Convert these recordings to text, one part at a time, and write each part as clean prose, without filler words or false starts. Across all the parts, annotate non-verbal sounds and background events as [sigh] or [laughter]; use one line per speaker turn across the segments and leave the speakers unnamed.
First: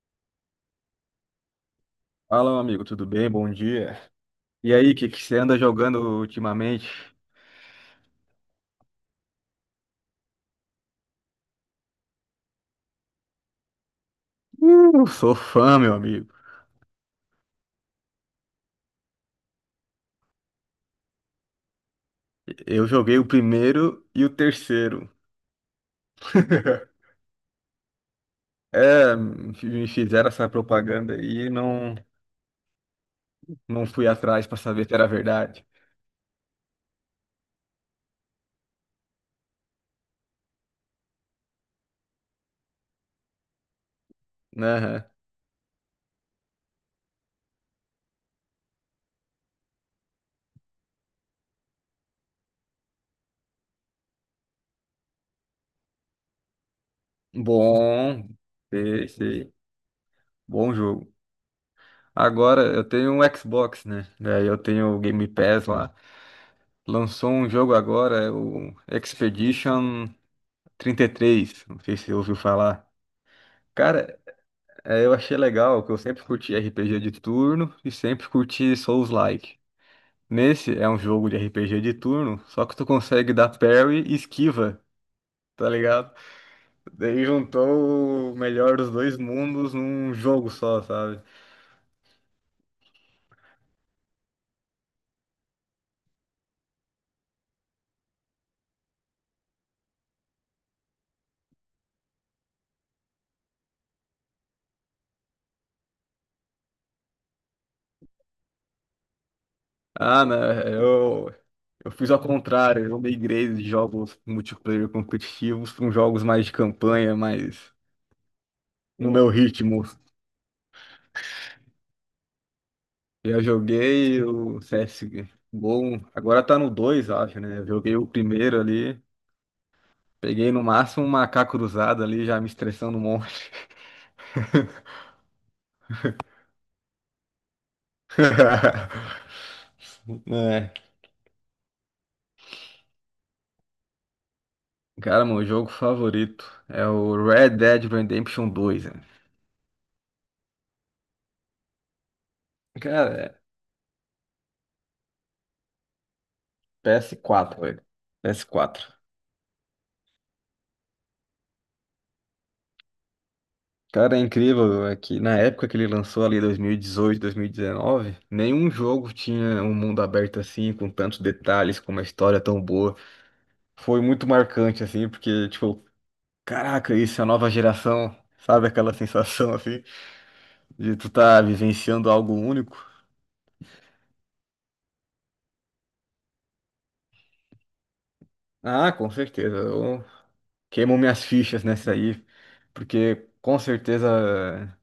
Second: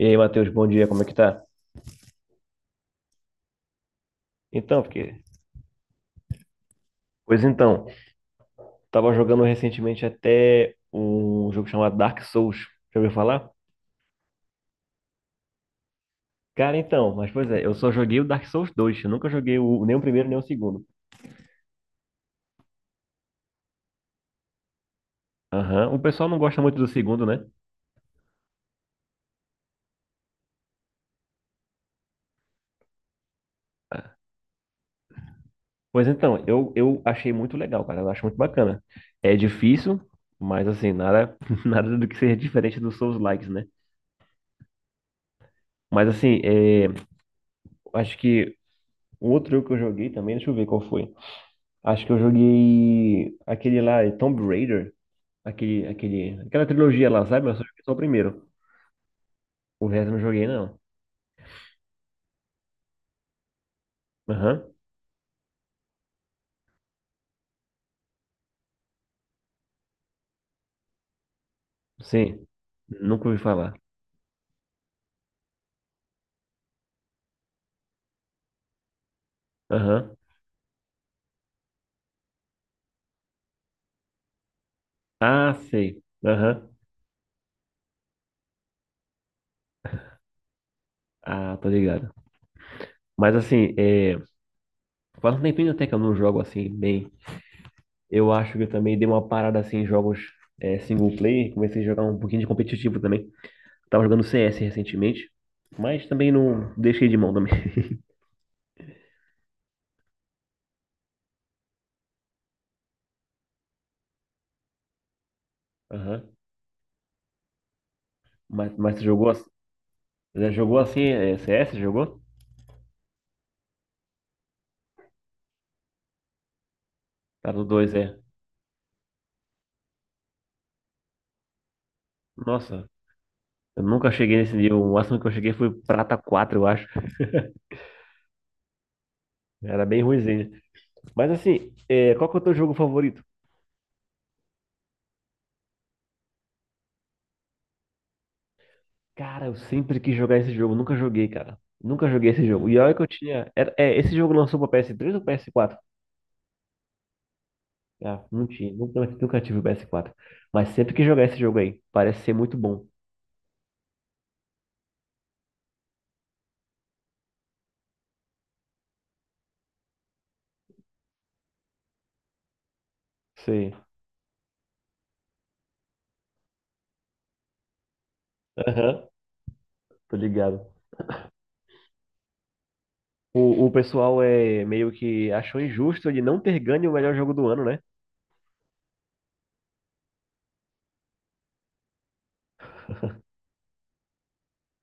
E aí, Matheus, bom dia, como é que tá?
Fala, meu amigo, tudo bem? Bom dia. E
Então,
aí, o que
porque.
que você anda jogando ultimamente?
Pois então, tava jogando recentemente até um jogo chamado Dark Souls. Já ouviu falar?
Sou fã, meu amigo.
Cara, então, mas pois é, eu só joguei o Dark Souls dois. Eu nunca joguei nem o primeiro nem o segundo.
Eu joguei o primeiro e o terceiro.
Aham, o pessoal não gosta muito do
[laughs]
segundo, né?
É, me fizeram essa propaganda aí e não, não fui atrás pra saber se era verdade.
Pois então, eu achei muito legal, cara, eu acho muito bacana. É difícil, mas assim, nada, [laughs] nada do que seja diferente dos Souls-likes, né?
Aham.
Mas assim, acho que o outro jogo que eu joguei também, deixa eu ver qual foi. Acho que eu joguei aquele lá, Tomb Raider, aquela trilogia lá, sabe? Mas eu joguei só o
Bom,
primeiro.
sei.
O resto eu não joguei,
Bom
não.
jogo. Agora eu tenho um Xbox, né? Daí eu
Aham.
tenho o Game Pass lá. Lançou um jogo agora, é o Expedition trinta e três. Não sei se você ouviu
Sim.
falar.
Nunca ouvi falar.
Cara, eu achei legal que eu sempre curti RPG de turno e sempre curti Souls-like.
Aham.
Nesse é um jogo de RPG de turno, só que tu consegue dar parry e esquiva,
Ah,
tá
sei.
ligado?
Aham.
Daí juntou o melhor dos dois mundos num jogo só, sabe?
Ah, tô ligado. Mas assim, faz um tempinho até que eu não jogo assim bem. Eu acho que eu também dei uma parada assim em jogos single player. Comecei a jogar um pouquinho de competitivo também. Tava jogando CS recentemente, mas também não deixei de mão também. [laughs]
Ah, né, eu fiz ao contrário, eu migrei de jogos multiplayer competitivos para jogos
Aham.
mais de campanha, mais
Mas você
no meu
jogou?
ritmo.
Já jogou assim, C S jogou?
Eu joguei o CSGO, agora tá no 2, acho, né?
Prata
Eu
dois
joguei o
é.
primeiro ali, peguei no máximo um macaco cruzado ali, já me
Nossa,
estressando um monte.
eu nunca cheguei nesse nível. O máximo que eu cheguei foi Prata 4 eu acho.
[laughs]
Era bem ruimzinho.
É.
Mas assim, qual que é o teu jogo favorito?
Cara, meu jogo favorito é o Red Dead Redemption 2, né?
Cara, eu sempre quis jogar esse jogo. Nunca joguei, cara. Nunca joguei esse jogo. E olha que eu
Cara, é
tinha. Esse jogo lançou pra PS3 ou PS4?
PS4, velho.
Ah, não tinha.
PS4.
Nunca tive o PS4. Mas sempre quis jogar esse jogo aí. Parece ser muito bom.
Cara, é incrível é que na época que ele lançou ali, 2018, 2019, nenhum jogo tinha um mundo aberto assim, com tantos detalhes, com uma história tão boa.
Sei.
Foi muito marcante, assim, porque, tipo, caraca, isso é a nova geração, sabe aquela
Aham,
sensação, assim,
tô ligado.
de tu tá vivenciando algo único?
O pessoal é meio que achou injusto ele não ter ganho o melhor jogo do ano, né?
Ah, com certeza, eu queimo minhas fichas nessa aí, porque com certeza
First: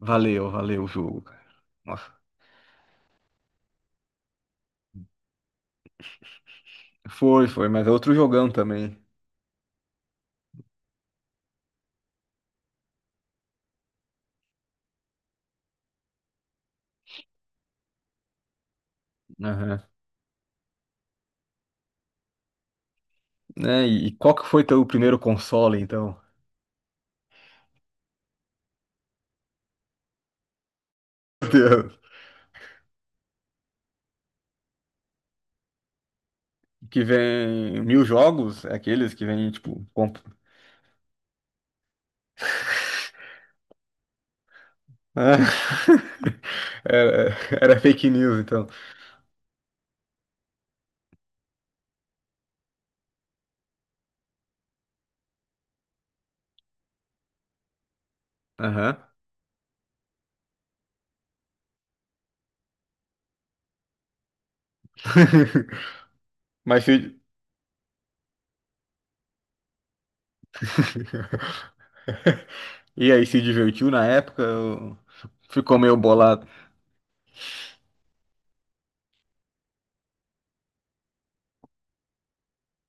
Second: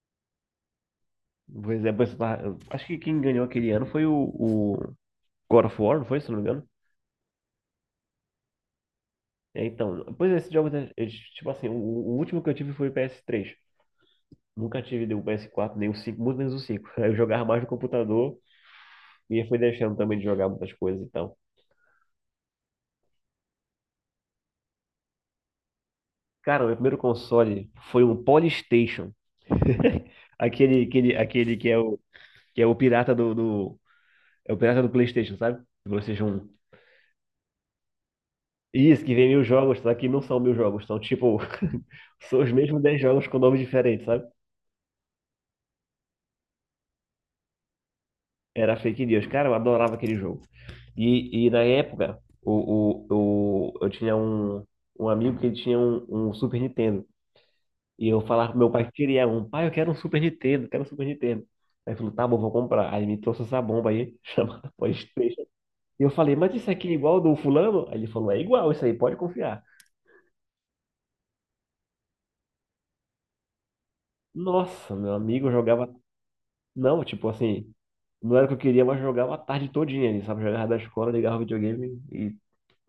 valeu o jogo, cara.
Pois é,
Nossa,
acho que quem ganhou aquele ano foi o God of War, não foi, se não me engano?
foi, mas é outro jogão também.
É, então, pois é, esses jogos, né, tipo assim, o último que eu tive foi o PS3. Nunca tive nem o PS4, nem o 5, muito menos o 5. [laughs] Eu jogava mais no computador e fui
Aham.
deixando também de jogar muitas coisas e tal.
Né? E qual que foi teu primeiro console, então?
Cara, o meu primeiro console foi um Polystation. [laughs] Aquele, aquele,
[laughs] Meu
aquele
Deus.
que é o pirata do, é o pirata do PlayStation, sabe? Do PlayStation 1.
Que vem mil jogos, é
Isso, que
aqueles que
vem mil
vem,
jogos,
tipo,
só que
comp...
não são 1.000 jogos, são tipo, [laughs] são os mesmos
[laughs]
10 jogos com nomes diferentes, sabe?
Ah, [laughs] era, era fake news, então.
Era fake news. Cara, eu adorava aquele jogo. E na época, eu tinha um amigo que ele tinha um Super Nintendo. E eu falava pro meu pai que
Aham.
queria um. Pai, eu quero um Super Nintendo, quero um Super Nintendo. Aí ele falou, tá bom, vou comprar. Aí ele me trouxe essa bomba aí, [laughs] chamada PlayStation.
[laughs]
E eu falei, mas isso
Mas
aqui é
se...
igual ao do fulano? Aí ele falou, é igual isso aí, pode confiar.
[laughs] E aí, se divertiu na época?
Nossa,
Ou
meu amigo, eu
ficou
jogava.
meio bolado. O
Não, tipo assim, não era o que eu queria, mas jogava a tarde todinha ali, sabe? Jogava da escola, ligava o videogame e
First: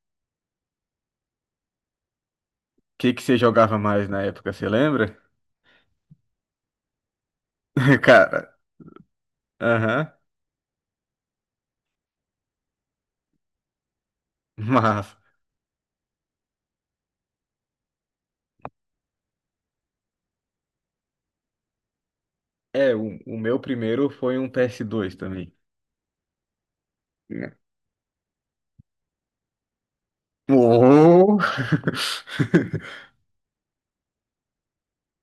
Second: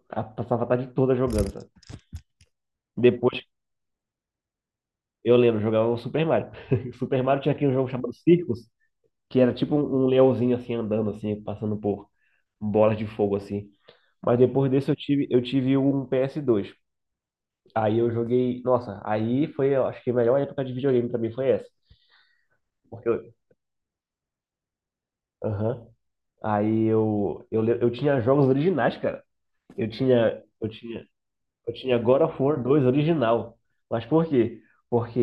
passava a tarde toda jogando, sabe?
que que você
Depois,
jogava mais na época, você lembra?
eu lembro, jogava o Super Mario. [laughs] Super Mario tinha aquele jogo
[laughs]
chamado
Cara,
Circus, que era tipo um, um
aham.
leãozinho assim andando, assim, passando por bolas de fogo, assim. Mas depois desse eu
Mas,
tive, eu tive um PS2. Aí eu joguei, nossa, aí foi, eu acho que a melhor época de videogame pra mim foi essa.
é,
Porque eu,
o meu primeiro foi um PS2 também.
aham. Aí eu tinha jogos originais, cara. Eu tinha, eu tinha
Oh!
Eu tinha God of War 2
[laughs]
original. Mas por quê? Porque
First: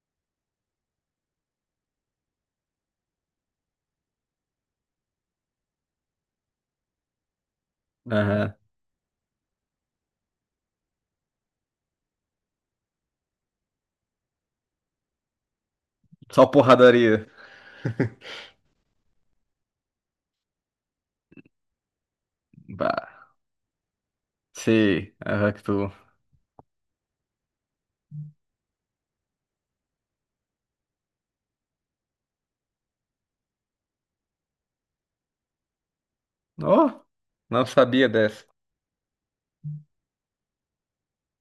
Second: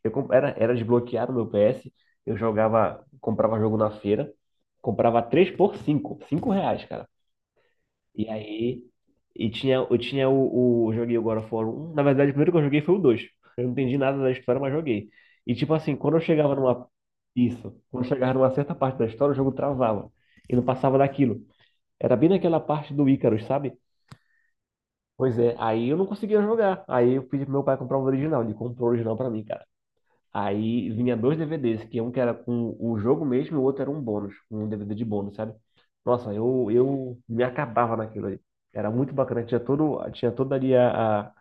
era desbloqueado meu PS, eu jogava, comprava jogo na feira, comprava 3 por 5, 5 reais, cara. E
Aham.
aí, e tinha, eu joguei o God of War 1, na verdade o primeiro que eu joguei foi o 2. Eu não entendi nada da história, mas joguei. E tipo assim, quando eu
Só
chegava numa,
porradaria.
isso, quando eu chegava numa certa parte da história, o jogo travava. E não passava daquilo. Era bem naquela parte do
Bah,
Icarus, sabe?
sei.
Pois
Aham,
é,
que
aí
tu...
eu não conseguia jogar. Aí eu pedi pro meu pai comprar o original. Ele comprou o original pra mim, cara. Aí vinha dois DVDs, que um que era com o jogo mesmo e o outro era um bônus, um DVD de bônus, sabe? Nossa, eu,
Oh,
eu me
não
acabava
sabia
naquilo ali.
dessa.
Era muito bacana, tinha toda ali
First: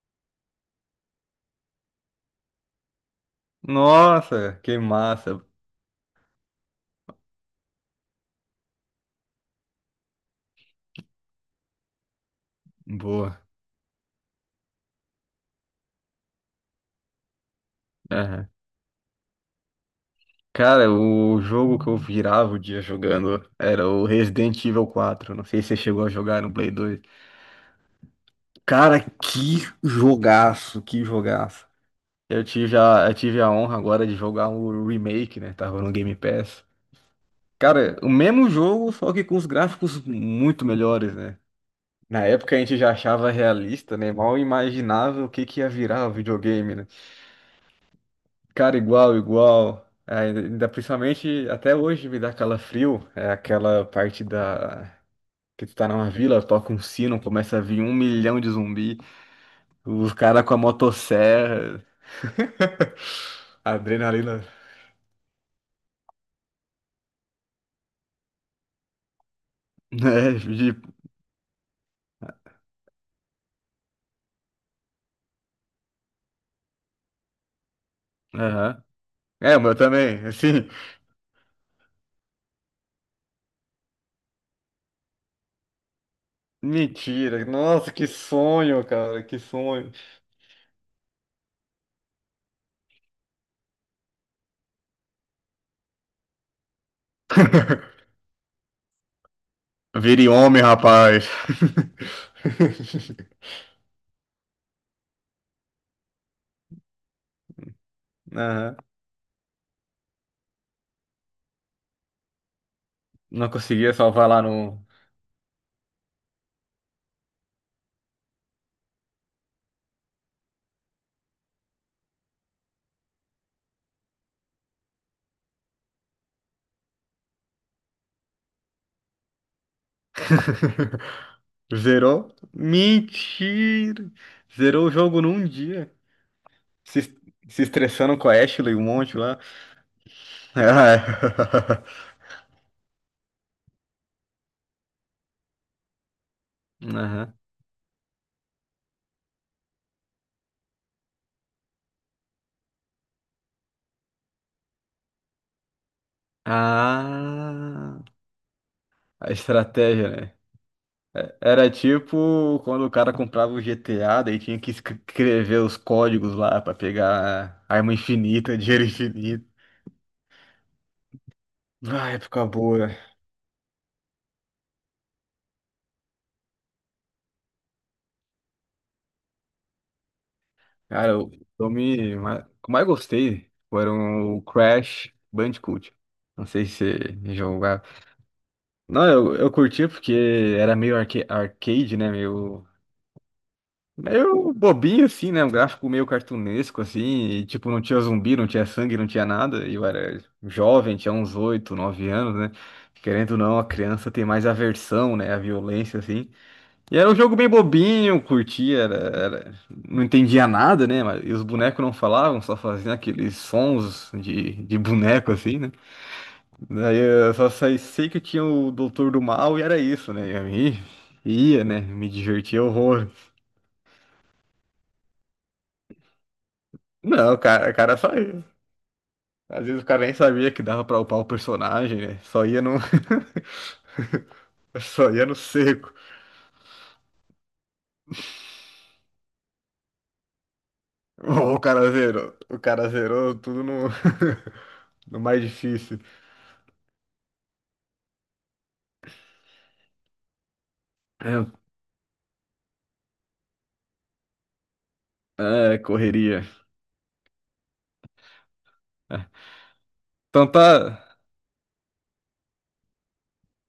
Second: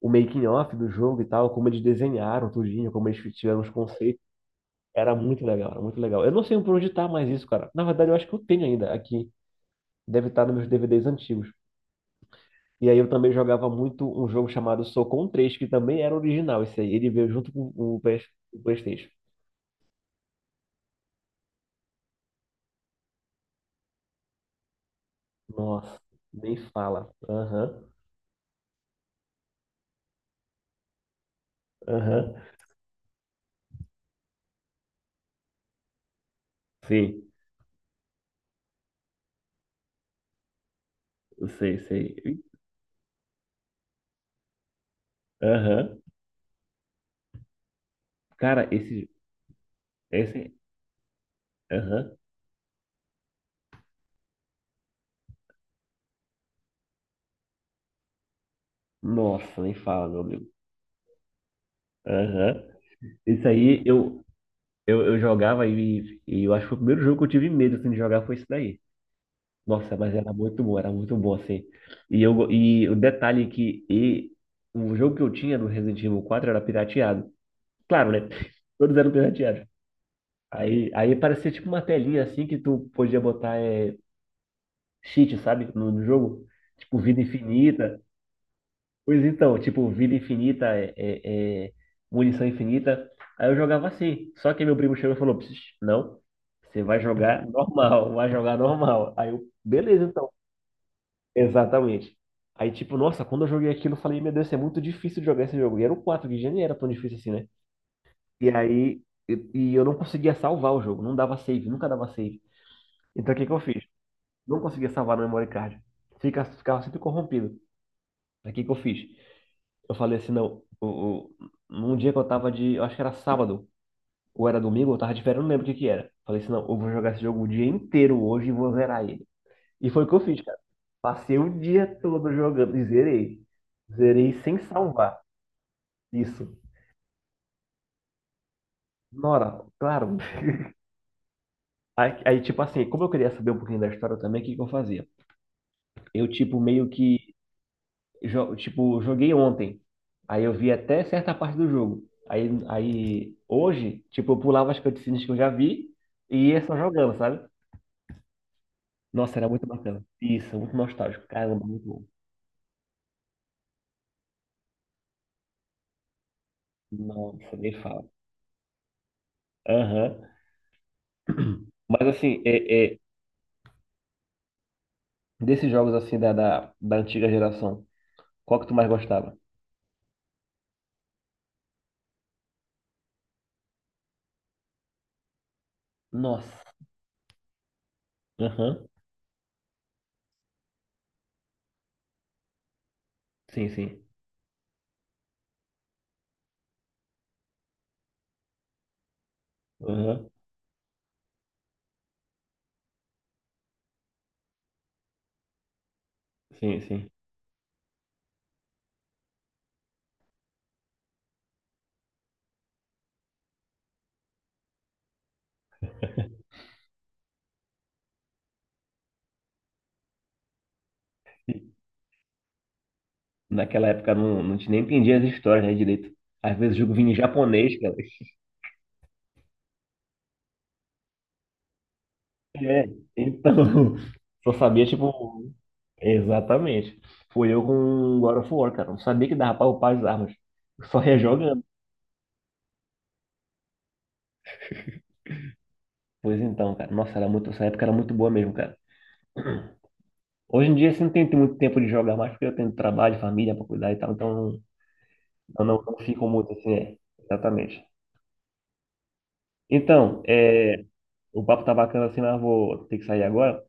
o making of do jogo e tal, como eles desenharam tudinho, como eles tiveram os conceitos.
Nossa, que
Era muito
massa.
legal, era muito legal. Eu não sei por onde tá mais isso, cara. Na verdade, eu acho que eu tenho ainda aqui. Deve estar nos meus DVDs antigos. E aí eu também
Boa.
jogava muito um jogo chamado Socon 3, que também era original esse aí. Ele veio junto com
Aham.
o PlayStation.
Cara, o jogo que eu virava o dia jogando era o Resident Evil 4. Não sei se você
Nossa,
chegou a jogar no
nem
Play 2.
fala. Aham,
Cara, que jogaço, que jogaço.
aham.
Eu tive a honra agora de jogar o remake, né? Tava no Game Pass.
Sei,
Cara, o mesmo jogo, só que com os gráficos muito melhores, né?
sei, sei.
Na época a gente já achava realista, né? Mal imaginava o que que ia
Aham.
virar o videogame, né?
Cara,
Cara,
esse.
igual. É,
Esse.
ainda principalmente até hoje
Aham.
me dá calafrio. É aquela parte da. Que tu tá numa vila, toca um sino, começa a vir um milhão de zumbi,
Nossa, nem fala,
os
meu
caras
amigo.
com a motosserra. [laughs]
Aham. Esse aí eu,
Adrenalina.
eu, eu jogava e eu acho que o primeiro jogo que eu tive medo assim, de jogar foi esse daí. Nossa, mas
É, de...
era muito bom, assim. E o detalhe é que o jogo que eu tinha do Resident Evil 4 era pirateado. Claro, né? [laughs]
aham.
Todos eram
É, o
pirateados.
meu também, assim.
Aí, parecia tipo uma telinha, assim, que tu podia botar cheat, sabe? No jogo. Tipo, vida
Mentira. Nossa,
infinita.
que sonho, cara,
Pois
que
então, tipo,
sonho.
vida infinita, munição infinita. Aí eu jogava assim. Só que meu primo chegou e falou, "Pss, não, você vai jogar
[laughs]
normal, vai jogar normal. Aí eu, beleza, então."
Vire homem, rapaz.
Exatamente. Aí, tipo, nossa, quando
[laughs]
eu joguei aquilo, eu falei, meu Deus, isso é muito difícil de jogar esse jogo. E era o 4 que já nem era tão difícil assim, né? E
Aham.
aí, e eu não conseguia salvar o jogo, não dava save, nunca dava save. Então, o que
Não
que eu fiz?
conseguia salvar lá
Não
no.
conseguia salvar no memory card. Ficava sempre corrompido. Aí, o que que eu fiz? Eu falei assim, não, o, num dia que eu tava de, eu acho que era sábado, ou era domingo, eu tava de férias, eu não lembro o que que era. Falei assim, não, eu vou jogar esse jogo o dia inteiro hoje e vou zerar ele. E foi o que eu fiz, cara. Passei o dia todo
Zerou?
jogando e zerei.
Mentira!
Zerei sem
Zerou o
salvar.
jogo num dia.
Isso.
Se, se estressando com a Ashley, um monte lá.
Nora,
[laughs]
claro.
Ah, é.
Aí, tipo assim, como eu queria saber um pouquinho da história também, o que que eu fazia? Eu, tipo, meio
Aham.
que. Tipo, joguei ontem. Aí eu vi até certa parte do jogo. Aí, hoje, tipo, eu pulava as cutscenes que eu já vi e ia só jogando, sabe?
Ah, a
Nossa, era muito bacana.
estratégia, né?
Isso, muito nostálgico. Caramba,
Era
muito bom.
tipo quando o cara comprava o GTA, daí tinha que escrever os códigos lá pra
Nossa,
pegar
nem
arma
fala.
infinita, dinheiro infinito.
Aham. Mas
Ah,
assim,
época boa.
desses jogos assim da antiga geração, qual que tu mais gostava?
Cara, o filme que eu mais gostei foram o Crash Bandicoot. Não sei
Nossa.
se você jogava.
Aham.
Não, eu curtia porque era meio arcade, né?
Sim, sim.
Meio bobinho, assim, né? Um gráfico meio cartunesco, assim. E, tipo, não tinha zumbi, não tinha sangue, não tinha nada. E eu era
Aham.
jovem, tinha uns 8, 9 anos, né? Querendo ou não, a criança tem mais aversão, né? A violência, assim.
Sim,
E era
sim.
um jogo bem bobinho, eu curtia, era- não entendia nada, né? Mas, e os bonecos não falavam, só faziam aqueles sons de boneco, assim, né? Daí eu só sei que tinha o Doutor do Mal e era isso, né? E aí, ia, né? Me divertia horror.
Naquela época não, não te nem entendia as histórias, né, direito. Às vezes o jogo vinha em
Não, cara, o
japonês, cara.
cara só ia. Às vezes o cara nem sabia que dava pra upar o personagem, né? Só ia no,
É.
[laughs]
Então, [laughs] só sabia,
só ia no
tipo,
seco.
exatamente. Foi eu com God of War, cara. Não sabia que dava pra upar as armas. Só ia
Ô,
jogando.
o cara zerou tudo no, [laughs] no mais difícil.
Pois então, cara. Nossa, era muito, essa época era muito boa mesmo, cara. Hoje em dia, assim, não tem muito tempo de jogar mais, porque eu tenho trabalho, família pra cuidar e tal. Então, não,
É,
não, não ficam
correria.
muito assim, é. Exatamente.
É.
Então,
Então tá.
o papo tá bacana assim, mas eu vou ter que sair agora.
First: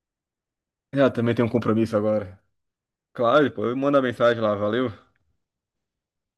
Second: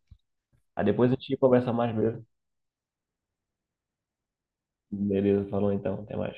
Aí
É,
depois
eu
a
também
gente
tenho um
conversa mais
compromisso
mesmo.
agora. Claro, pô, manda mensagem lá, valeu.
Beleza, falou então, até mais.